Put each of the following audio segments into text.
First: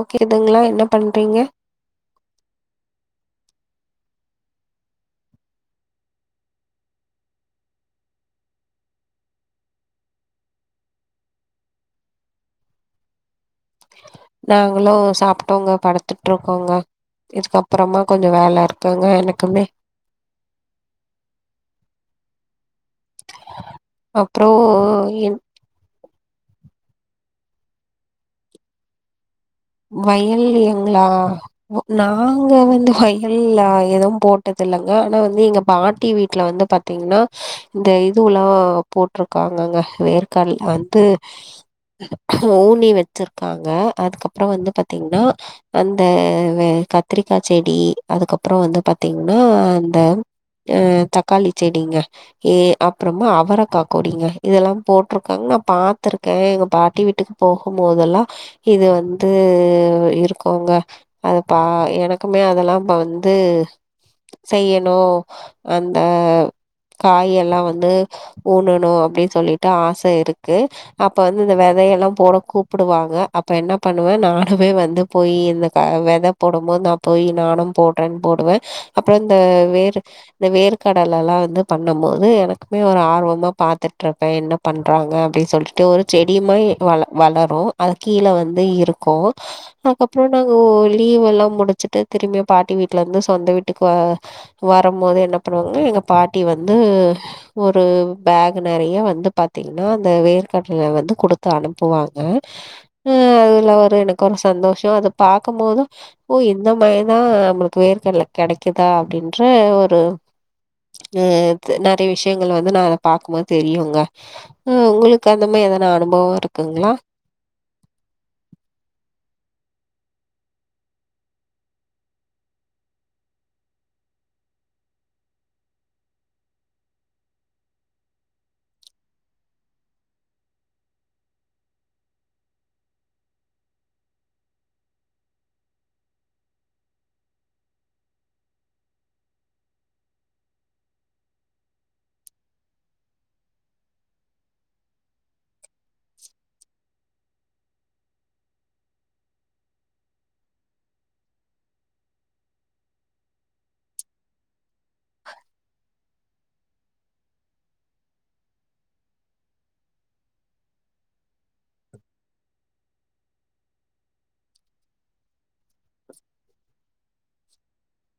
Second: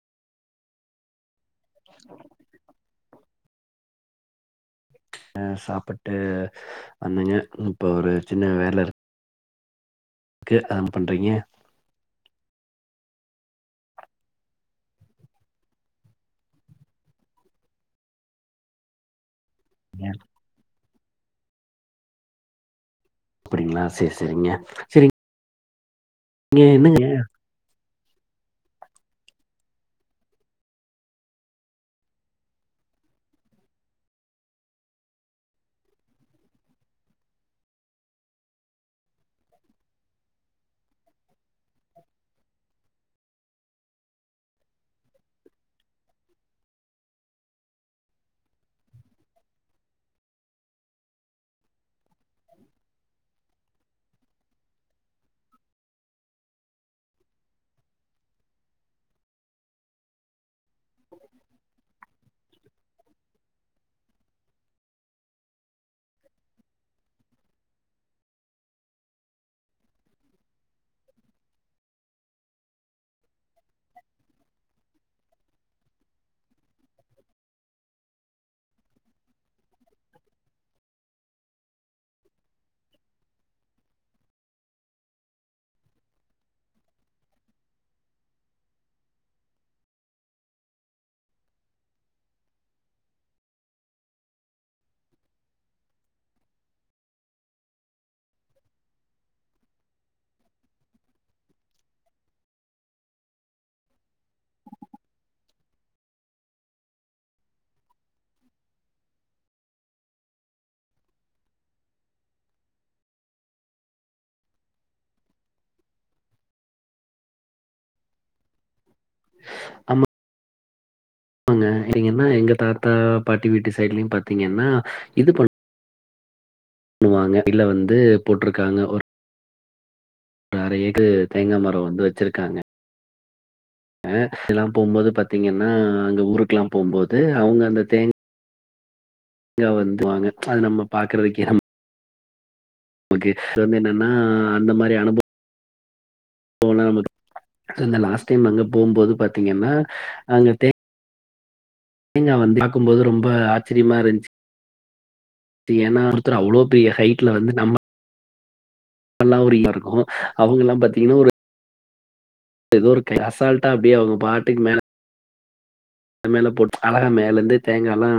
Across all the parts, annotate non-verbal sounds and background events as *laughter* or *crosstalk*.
Okay இதுங்ளா என்ன பண்றீங்க அ சாப்புட்டு வந்தங்க ம் இப்போ ஒரு சின்ன வேலருக் கேக்காம பண்றீங்க நாங்களு சாப்ட்டோங்க படுத்துட்ருக்கோங்க இதுக்கப்றமா கொஞ்சோ வேலருக்குங்க எனக்குமே ய அப்படிங்ளா சரி அப்றோ சரிங்க சரி என் இங்க என்னங்க வயல்யங்களா ஓ நாங்க வந்து வயல்ல எதுவு போட்டதுல்லங்க ஆனா வந்து எங்க பாட்டி வீட்டுல வந்து பா பாத்தீங்னா இந்த இதுவெல்லா போட்ருக்காங்க வேர்காது வந்து ஊனி வச்சிருக்காங்க அதுக்கப்புறோ வந்து பாத்தீங்னா அந்த வ கத்திரிக்கா செடி அதுக்கப்புறோ வந்து பாத்தீங்னா அந்த அ தக்காளி செடிங்க ஏ அப்றமா அவரக்காக்கொடிங்க இதெல்லா போட்ருக்கங் நா பாத்துருக்க எங்க பாட்டி வீட்டுக் போகும்போதெல்லா இது வந் த்து இருக்கோங்க அத பா எனக்குமே அதெல்லா இப்ப வந்து செய்யணு அந்த காயெல்லா வந்து ஊனணு அப்டி சொல்லிட்டு ஆச இருக்கு அப்ப வந்து இந்த வெதையெல்லா போட கூப்டுவாங்க அப்ப என்ன பண்ணுவே நானுமே வந்து போய் இந்த க வெத போடும்போது நா போய் நானு போட்றேன் போடுவே அப்றோ இந்த வேர் இந்த வேர்க்கடல்லா வந்து பண்ணம்போது எனக்குமே ஒரு ஆர்வமா பாத்துட்ருப்பே என்ன பண்றாங்க அப்டின் சொல்ட்டு ஒரு செடிமாரி வள வளரு அது கீழ வந்து இருக்கு அதுக்கப்றோ நாங்க ஓ லீவெல்லா முடிச்சிட்டு திரும்பி பாட்டி வீட்லருந்து சொந்த வீட்டுக்கு வரம்போது என்ன பண்ணுவாங்கன்னா எங்க பாட்டி வந்து ஒரு பேகு நெறையா வந்து பாத்தீங்ன்னா அந்த வேர்க்கடல வந்து குடுத்து அனுப்புவாங்க அ அதுல்ல ஒரு எனக்கு ஒரு சந்தோஷோ அத பாக்குபோது ஓ இந்த மாரிதா நம்மளுக்கு வேர்கடல கெடைக்குதா அப்டின்ற ஒரு அ இது நெறைய விஷயங்கள் வந்து நா அத பாக்கும்போது தெரியுங்க ம் உங்களுக்கு அந்த மாரி எதனா அனுபவோ இருக்குங்ளா ஆமா ங்க இங்கனா எங்க தாத்தா பாட்டி வீட்டு சைட்லயு பாத்தீங்கன்னா இது பண் ணுவாங்க இதல வந்து போட்ருக்காங்க ஒரு அரயேக்கு தேங்கா மரோ வந்து வெச்சிருக்காங்க அ எல்லா போம்போது பாத்தீங்கன்னா அங்க ஊருக்கெல்லா போம்போது அவுங்க அந்த தேங் கா வந்து *inaudible* அது நம்ம பாக்றதுக்கே ந மக்கு இது வந்து என்னன்னா அந்த மாரி அனுப போலா நமக்கு இந்த லாஸ்ட் டைம் அங்க போம்போது பாத்தீங்கன்னா அங்க தேங்கா வந்து பாக்கும்போது ரொம்ப ஆச்சரியமா இருந்ச்சி ஏனா ஒருத்தரு அவ்ளோ பெரிய ஹைட்ல வந்து நம்ம *unintelligible* இருக்கு அவுங்க எல்லா பாத்தீங்கன்னா ஒரு எதோ ஒருக்கா அசால்டா அப்டியே அவுங்க பாட்டுக்கு மேல மேல போட்டு அழகா மேல இருந்து தேங்கால்லா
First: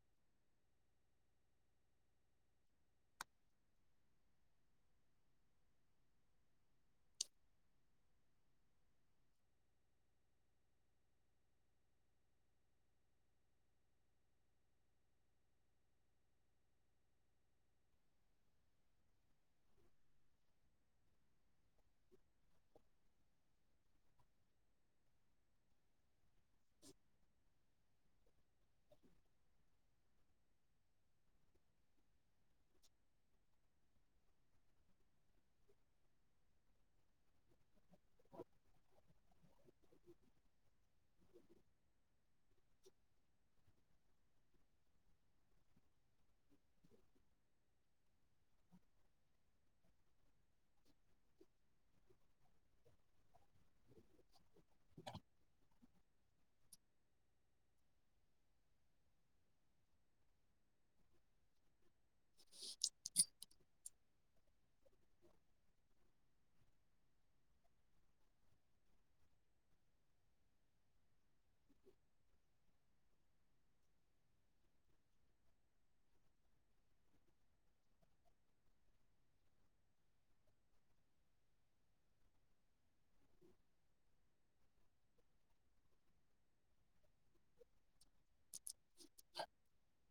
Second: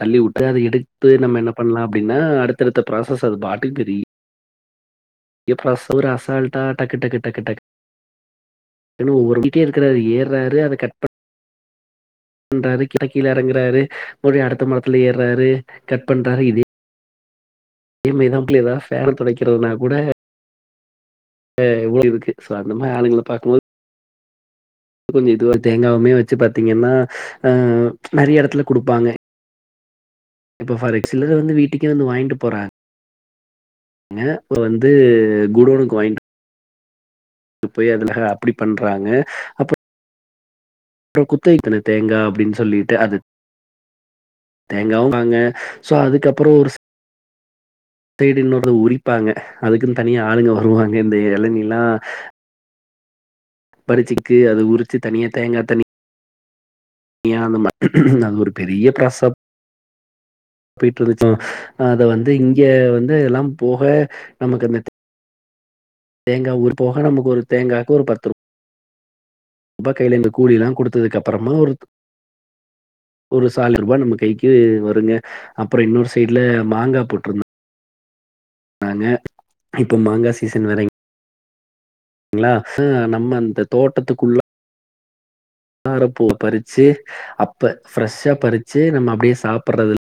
தள்ளி உட்டு அத எடுத்து நம்ம என்ன பண்ணலா அப்டின்னா அடுத்தடுத்த ப்ராசஸ் அது பாட்டுக்கு பெ ரிய பிரசஸ் ஒரு அசால்ட்டா டக்கு டக்கு டக்கு டக்கு என்னமோ உருவீட்டே இருக்கிறாரு ஏர்றாரு அத கட் பண் றாரு கீழ கீழ எறங்குறாரு மறுபடி அடுத்த மரத்துல ஏர்றாரு கட் பண்றாரு இதே *unintelligible* எ ரூம் குள்ள எதா ஃபேன்னா தொடைக்கிறதுனா கூட *unintelligible* இருக்கு சோ அந்த மாரி ஆளுங்கள பாக்கும்போது கொஞ்சோ இதுவா தேங்காவ்மே வெச்சு பாத்தீங்கன்னா அ நெறைய எடத்துல குடுப்பாங்க இப்ப ஃபார் எக் சிலரு வந்து வீட்டுக்கே வந்து வாய்ண்டு போற எ இப்ப வந்து குடோனுக்கு வாய்ண் டு போய் அதுல ஹ அப்டி பண்றாங்க அப்ப அப்றோ குத்தகை இத்தன தேங்கா அப்டின் சொல்லிட்டு அது தேங்காவுனாங்க சோ அதுக்கப்பறோ ஒரு *unintelligible* உரிப்பாங்க அதுக்குன் தனியா ஆளுங்க வருவாங்க இந்த எளனில்லா பரிச்சுக்கு அத உரிச்சு தனியா தேங்கா தண்ணி எ அந்த மார் அது ஒரு பெரிய ப்ராசப் போயிட்ருந்துச்சி அத வந்து இங்கே வந்து எல்லா போக நமக்கு அந்த தேங்கா ஊர் போக நமக்கு ஒரு தேங்காக்கு ஒரு பத்து ரூ பா கைல இந்த கூலி எல்ல குடுத்ததுக்கப்றமா ஒரு ஒரு சாலிருபா நம்ம கைக்கு வருங்க அப்றோ இன்னொரு சைட்ல மாங்கா போட்ருந்தோ நாங்க இப்போ மாங்கா சீசன் வேரய் ன்ளா ஃபு நம் அந்த தோட்டத்துக்குள்ள ஆரப்பூ பறிச்சி அப்ப ஃப்ரெஷ்ஷா பறிச்சி நம்ம அப்டியே சாப்பர்றதில்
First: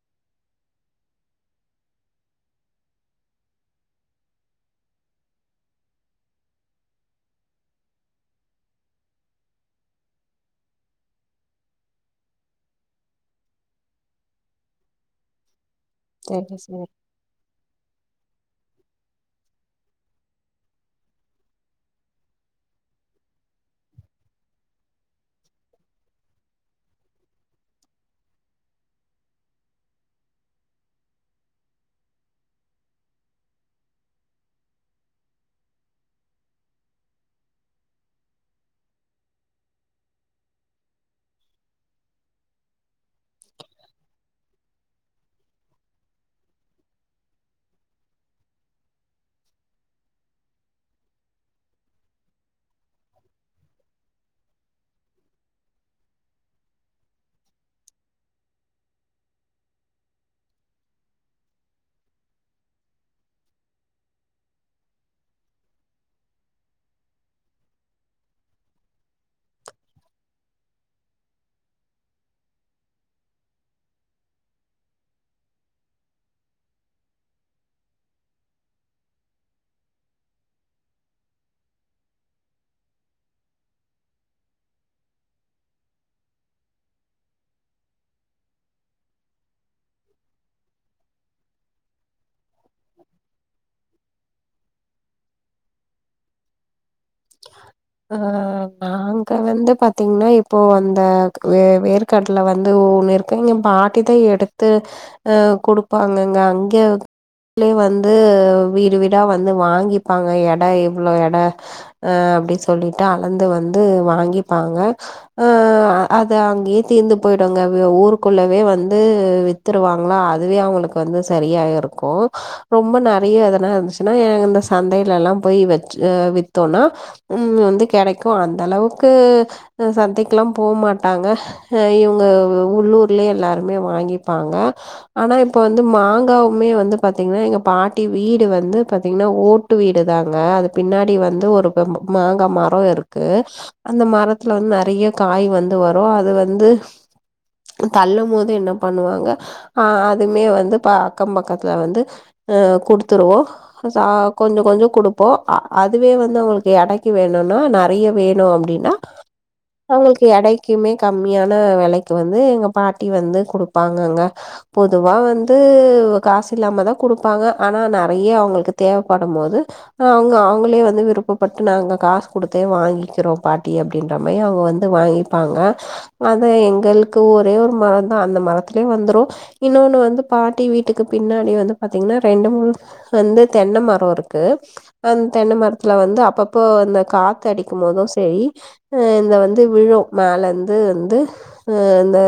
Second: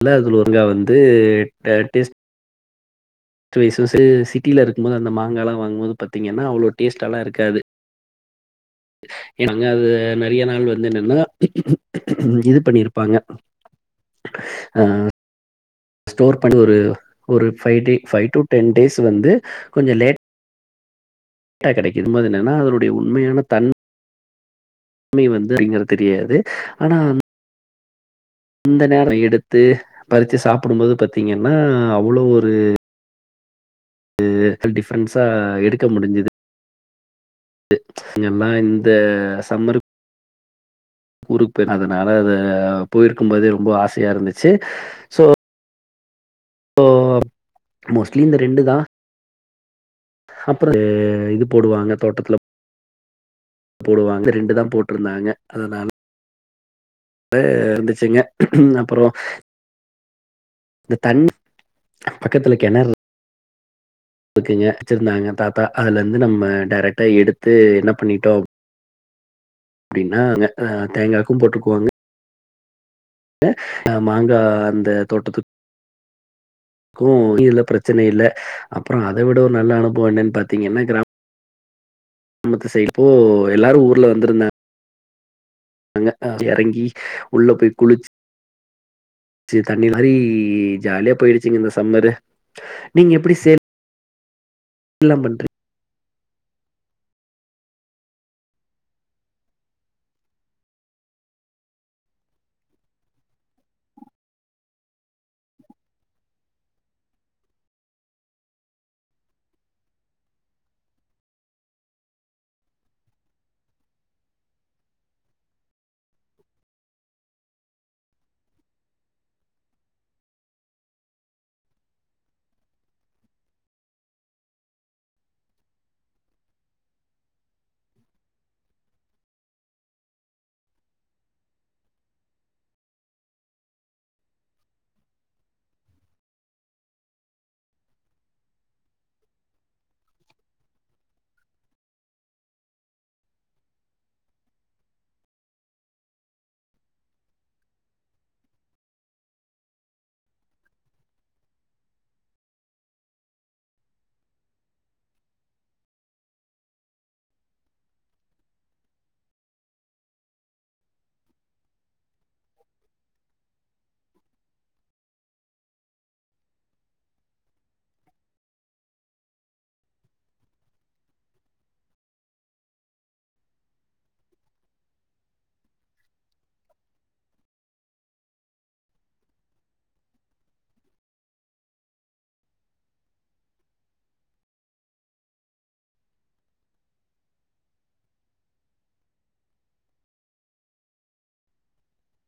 எல்ல அதில ஒருங்கா வந்து ட டேஸ் ட்வைசுஸு சிட்டில இருக்குமோது அந்த மாங்கால்லா வாங்குமோது பாத்தீங்கன்னா அவ்ளோ டேஸ்ட்டாலா இருக்காது ஏனாங்க அது நெறையா நாள் வந்துனன்னா இது பண்ணிருப்பாங்க ஆ ஸ்டோர் பண்ணி சரி ஒரு சரி. ஒரு ஃபை டே பை‌டூ டென் டேஸ்ஸுலந்து கொஞ்சோ லேட் ட்டா கடைக்கிது உம்போது என்னன்னா அதனுடைய உண்மையான தன் மே வந்து அப்டிங்கற தெரியாது ஆனா அன் இந்த நேரோ எடுத்து பறிச்சு சாப்புடும்போது பாத்தீங்கன்னா அவ்ளோ ஒரு ஏஎ ஹல் டிஃப்ரென்ஸா எடுக்க முடிஞ்சுது எ எம்மா இந்த சம்மரு ஊருக்கு போய் அதுனால அது போய்ர்க்கும்போதே ரொம்ப ஆசையா இருந்துச்சு சோ போ அப் மோஸ்ட்லி இந்த ரெண்டு தா அப்றோ எ இது போடுவாங்க தோட்டத்துலப் போடுவாங்க ரெண்டு தா போட்ருந்தாங்க அதுனால் ப இந்துச்சுங்க அப்பறோ இந்த தண் பக்கத்துல கெணற் புக்குங்க ச்சிருந்தாங்க தாத்தா அதுல இந்து நம்ம டைரெக்ட்டா எடுத்து என்ன பண்ணிட்டோம் ப்டின்னா அங்க ஆ தேங்காக்கும் போட்டுக்கோங்க அ ஆ மாங்கா அந்த தோட்டத்துக் கு யில்ல ப்ரச்சன இல்ல அப்றோ அத விட ஒரு நல்ல அனுபவோ என்னன் பாத்தீங்கன்னா க்ராம் உம்மத்து சைட் போ எல்லாரு ஊர்ல வந்துருந்தா அங்க ஆ யறங்கி உள்ள போய் குளிச் சே தண்ணி மாறி ஜாலியா போய்டுச்சுங்க இந்த சம்மரு நீங்க எப்படி சேல் ல்லாம் பன்றி அ நாங்க வந்து பாத்தீங்னா இப்போ அந்த கக்க வே வேரு கட்ல வந்து ஓன் இர்க்கிங்க பாட்டி தா எடுத்து அவ் குடுப்பாங்கங்க அங்கெவ் லே வந்து வீடு வீடா வந்து வாங்கிப்பாங்க எட எவ்ளோ எட அ அப்டி சொல்லிட்டா அளந்து வந்து வாங்கிப்பாங்க அ அ அது அங்க்யே தீந்து போய்டுங்க வெ ஊருக்குள்ளவே வந்து வெத் த்ருவாங்ளா அதுவே அவங்ளுக்கு வந்து சரியாய் இருக்கு ரொம்ப நிறைய எதனா இருந்துச்சுன்னா எ அந்த சந்தைய்லல்லாம் போய் வச் அ வித்தோனா உம் வந்து கிடைக்கு அந்த அளவுக்கு உ சந்தைக்லாம் போமாட்டாங்க ஹ இவ்ங்க வு உள்ளூர்லே எல்லாருமே வாங்கிப்பாங்க ஆனா இப்ப வந்து மாங்காவுமே வந்து பாத்தீங்னா எங்க பாட்டி வீடு வந்து பாத்தீங்னா ஓட் ட்டு வீடுதாங்க அது பின்னாடி வந்து ஒரு பெம் மாங்கா மரோ இருக்கு அந்த மரத்துல வந் நறைய காய் வந்து வரு அது வந்து துன் தள்ளும் போது என்ன பண்ணுவாங்க ஆ அதுமே வந்து பா அக்கம் பக்கத்துல வந்து ஹ குடுத்துருவோ சா கொஞ்சோ கொஞ்சோ குடுப்போ அதுவே வந்து அவுங்களுக் இடைக்கு வேணுனா நெறைய வேணு அப்டின்னா அவுங்களுக்கு எடைக்குமே கம்மியான விலைக்கு வந்து எங்க பாட்டி வந்து குடுப்பாங்கங்க பொதுவா வந்து காசு இல்லாம தா குடுப்பாங்க ஆனா நெறைய அவுங்களுக்கு தேவப்பட போது அ அவுங்க அவுங்களே வந்து விருப்பப் பட்டு நாங்க காசு குடுத்தே வாங்கிக்கிறோ பாட்டி அப்டின்ற மெரி அவுங்க வந்து வாங்கிப்பாங்க அது எங்களுக்கு ஒரே ஒரு மரம் தா அந்த மரத்திலயே வந்துரு இன்னொன்னு வந்து பாட்டி வீட்டுக்கு பின்னாடி வந்து பாத்தீங்கன்னா ரெண்டு மூணு சொந்த தென்ன மரம் இருக்கு அந்த தென்ன மரத்துல வந்து அப் அப்போ அந்த காத்து அடிக்கும் போதும் சேரி ம் இந்த வந்து விழும் மேலந்து வந்து அ இந்த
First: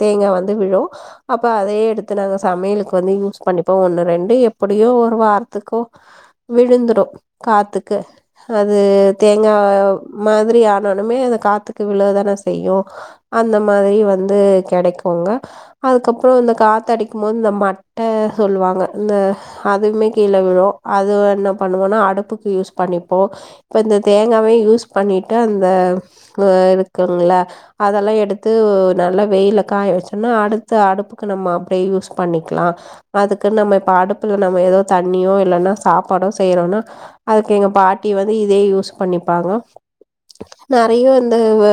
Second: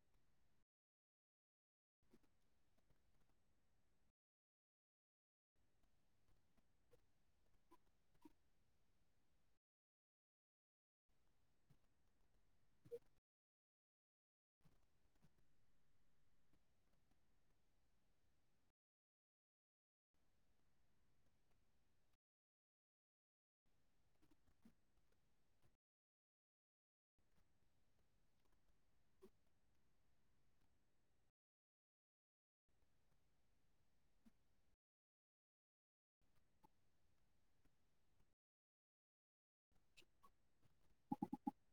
தேங்கா வந்து விழும் அப்ப அதயே எடுத்து நாங்க சமையலுக்கு வந்து யூஸ் பண்ணிப்போ ஒண்ணு ரெண்டு எப்டியோ ஒரு வாரத்துக்கோ விழுந்துரு காத்துக்கு அது தேங்கா மாதிரி ஆனவுனுமே அந்த காத்துக்கு விழ தான ஐய்யோ அந்த மாதிரி வந்து கிடைக்குங்க அதுக்கப்பற இந்த காத்து அடிக்கும்போது இந்த மட்ட சொல்லுவாங்க இந்த அதுமே கீழே விழும் அதுவு என்ன பண்ணுவோன்னா அடுப்புக்கு யூஸ் பண்ணிப் ப்போ இப்போ இந்த தேங்காவே யூஸ் பண்ணிட்டு அந்த அ இருக்குங்குள்ள அதெல்லா எடுத்து நல்லா வெயில்ல காய வச்சோம்னா அடுத்த அடுப்புக்கு நம்ம அப்டியே யூஸ் பண்ணிக்கலா அதுக்கு நம்ம இப்ப அடுப்புக்கு நம்ம ஏதோ தண்ணியோ இல்லன்னா சாப்பாடோ செய்யறோன்னா அதுக்கு எங்க பாட்டி வந்து இதே யூஸ் பண்ணிப்பாங்க நிறைய இந்த வ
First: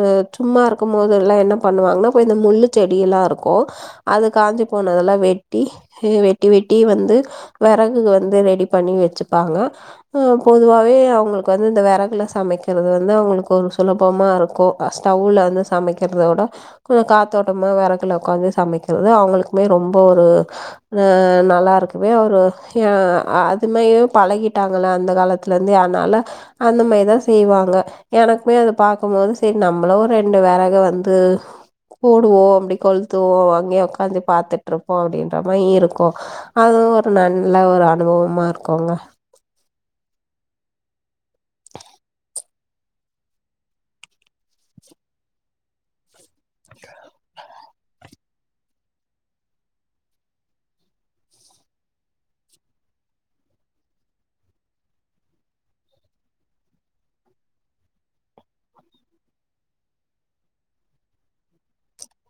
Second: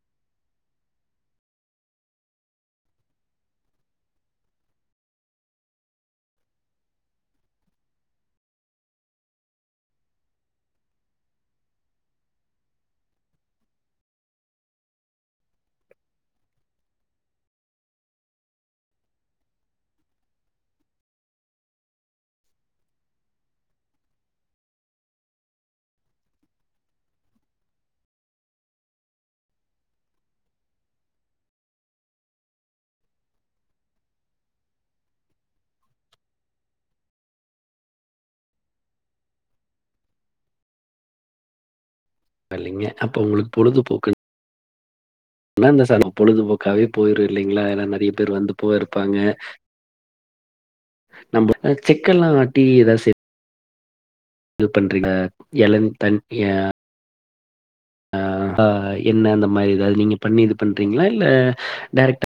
அ சும்மா இருக்கும்போது எல்லா என்ன பண்ணுவாங்கன்னா போய் இந்த முள்ளு செடி எல்லா இருக்கும் அது காஞ்சி போனதெல்லா வெட்டி வெட்டி வெட்டி வந்து விறகுக்கு வந்து ரெடி பண்ணி வச்சுப்பாங்க அ பொதுவாவே அவங்களுக்கு வந்து இந்த விறகுல சமைக்கிறது வந்து அவங்களுக்கு ஒரு சுலபமா இருக்கும் ஸ்டவ்வுல வந்து சமைக்கிறத விட குவா காத்தோட்டமா விறகுல உக்காந்து சமைக்கிறது அவங்களுக்குமே ரொம்ப ஒரு அ நல்லா இருக்குமே ஒரு அ அதுமையே பழகிட்டாங்களா அந்த காலத் ல இருந்து அதனால அந்த மாறிதா செய்வாங்க எனக்குமே அத பாக்கும் போது சரி நம்மளும் ஒரு ரெண்டு விறக வந்து போடுவோம் அப்டி கொளுத்துவோம் அங்கயே உக்காந்து பாத்துட்டு இருப்போ அப்டின்ற மாறிதா இருக்கும் அதுவு ஒரு நல்ல ஒரு அனுபவமா இருக்குங்க இப்ப இல்லைங்க அப்ப உங்களுக்கு பொழுதுபோக்குனா இந்த சனம் பொழுதுபோக்கவே போயிரு இல்லங்களா ஏன்னா நிறைய பேர் வந்து போயி இருப்பாங்க நம்ம செக்கல்லா ஆட்டி ஏதாவ செ இது பண்றீல எலநீ தண்ணிய ஆஹ் என்ன அந்த மாரி ஏதாவது நீங்க பண்ணி இது பண்றீங்களா இல்ல டைரக்டா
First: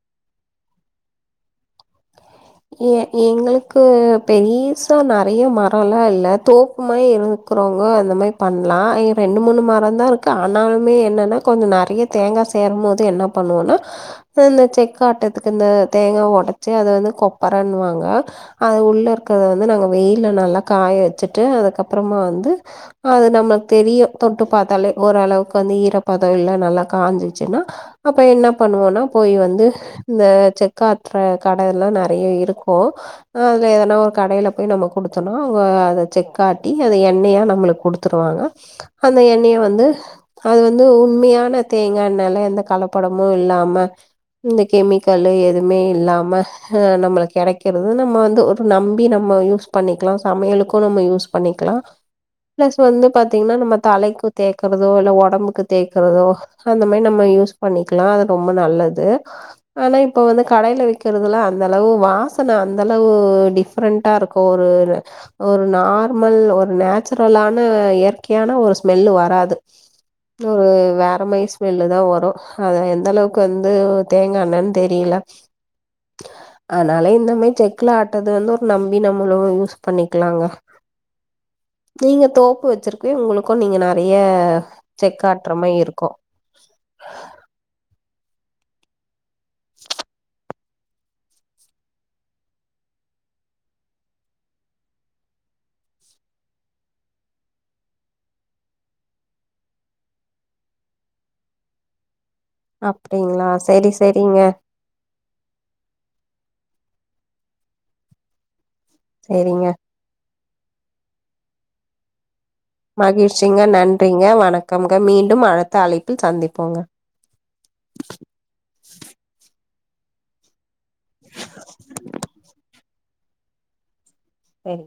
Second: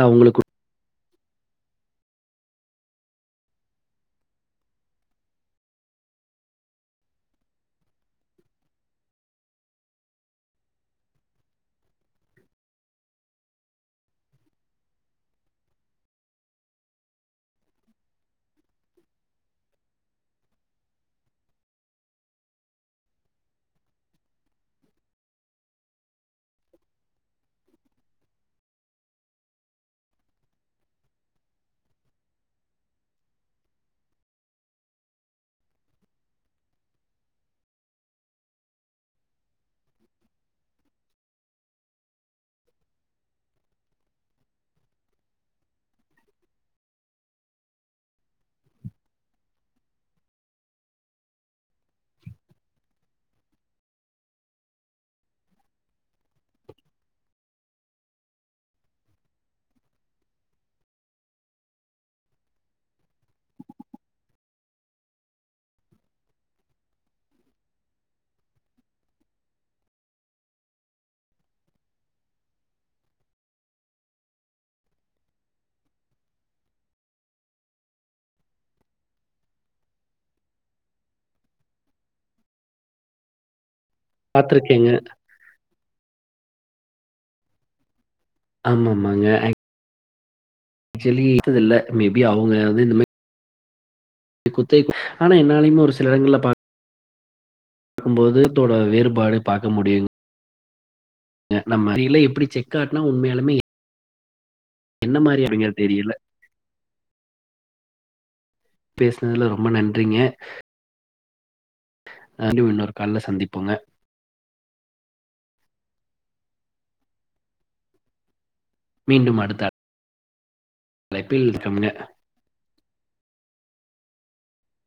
ஆஹ் உங்களுக்கு ஏ எங்களுக்கு பெரீசா நிறைய மரம் எல்லா இல்ல தோப்புமாரி இருந்து இருக்கறவங்க அந்த மாதிரி பண்ணலா ரெண்டு மூணு மரம் தா இருக்கு ஆனாலுமே என்னன்னா கொஞ்ச நிறைய தேங்காய் சேரும் போது என்ன பண்ணுவோனா இந்தந்த செக்க ஆட்டத்துக்கு இந்த தேங்காய் உடைச்சு அது வந்து கொப்பரன்னுவாங்க அது உள்ள இருக்கறத வந்து நாங்க வெய்யில நல்லா காய வச்சுட்டு அதுக்கப்பறமா வந்து அது நம்மள்க் தெரியு தொட்டு பாத்தாலே ஓரளவுக்கு வந்து ஈரப்பாத இல்ல நல்லா காஞ்சிச்சுன்னா அப்ப என்ன பண்ணுவோனா போய் வந்து இந்த செக்காற்ற கடை எல்லா நெ றைய இருக்கு அதுல எதனா ஒரு கடையில போய் நம்ம குடுத்துனா அவங்க அத செக்காட்டி அத எண்ணெயா நம்மளுக்கு குடு த்துருவாங்க அந்த எண்ணெய வந்து அது வந்து உண்மையான தேங்கா எண்ணேல்ல எந்த கலப்படமு இல்லாம இந்த கெமிக்கல்லு எதுமே இல்லாம அ நம்மளுக் கெடைக்கிறது நம்ம வந்து ஒரு நம்பி நம்ம யூஸ் பண்ணிக்கலா சமையலுக்கு நம்ம யூஸ் பண்ணிக்கலா ப்ளஸ் வந்து பாத்தீங்கன்னா நம்ம தலைக்கு தேக்கறதோ இல்ல ஒடம்புக்கு தேக்கறதோ அந்த மாரி நம்ம யூஸ் பண்ணிக்கலா அது ரொம்ப நல்லது ஆனா இப்ப வந்து கடையில விக்கிறதுல்லா அந்தளவு வாசன அந்தளவு டிஃப்ரெண்ட்டா இருக்கு ஒரு ஒரு நார்மல் ஒரு நேச்சுரலான இயற்கையான ஒரு ஸ்மெல்லு வராது ஒரு வேறமாரி ஸ்மெல்லு தா வரு அதுல எந்தளவுக்கு வந்து தேங்காண்ணென் தெரியில அதனால இந்த மாரி செக்ல ஆட்ற்றது வந்து ஒரு நம்பி நம்மளு யூஸ் பண்ணிக்கலாங்க நீங்க தோப்பு வெச்சிருக்கியு உங்களுக்கு நீங்க நறைய பாத்துருக்கேங்க செக்காட்ற மாரி இருக் ஆமாமாங்க ஜெல்லி ட்றது இல்ல மேபி அவுங்க வந்து இந்த மா குத்தகைக்கு ஆனா என்னாலைமே ஒரு சில எடங்கள்ல பாக் பாக்கும் போது தோட வேறுபாடு பாக்க முடியு நம்ம இல எப்படி செக் ஆட்னா அப்டிங்ளா உண்மையாலுமே செரி செரிங்க என்ன மாரி அப்டிங்கறத் தெரியில பேசுனதுல செரிங்க ரொம்ப நன்றிங்க அ *unintelligible* இன் மகிழ்ச்சிங்க நன் றிங்க வணக்கமுங்க மீண்டும் அடுத்த அழைப்பில் சந்திப்போங்க மீண்டும் அடுத்த அழைப்பில் *unintelligible* சேரிங்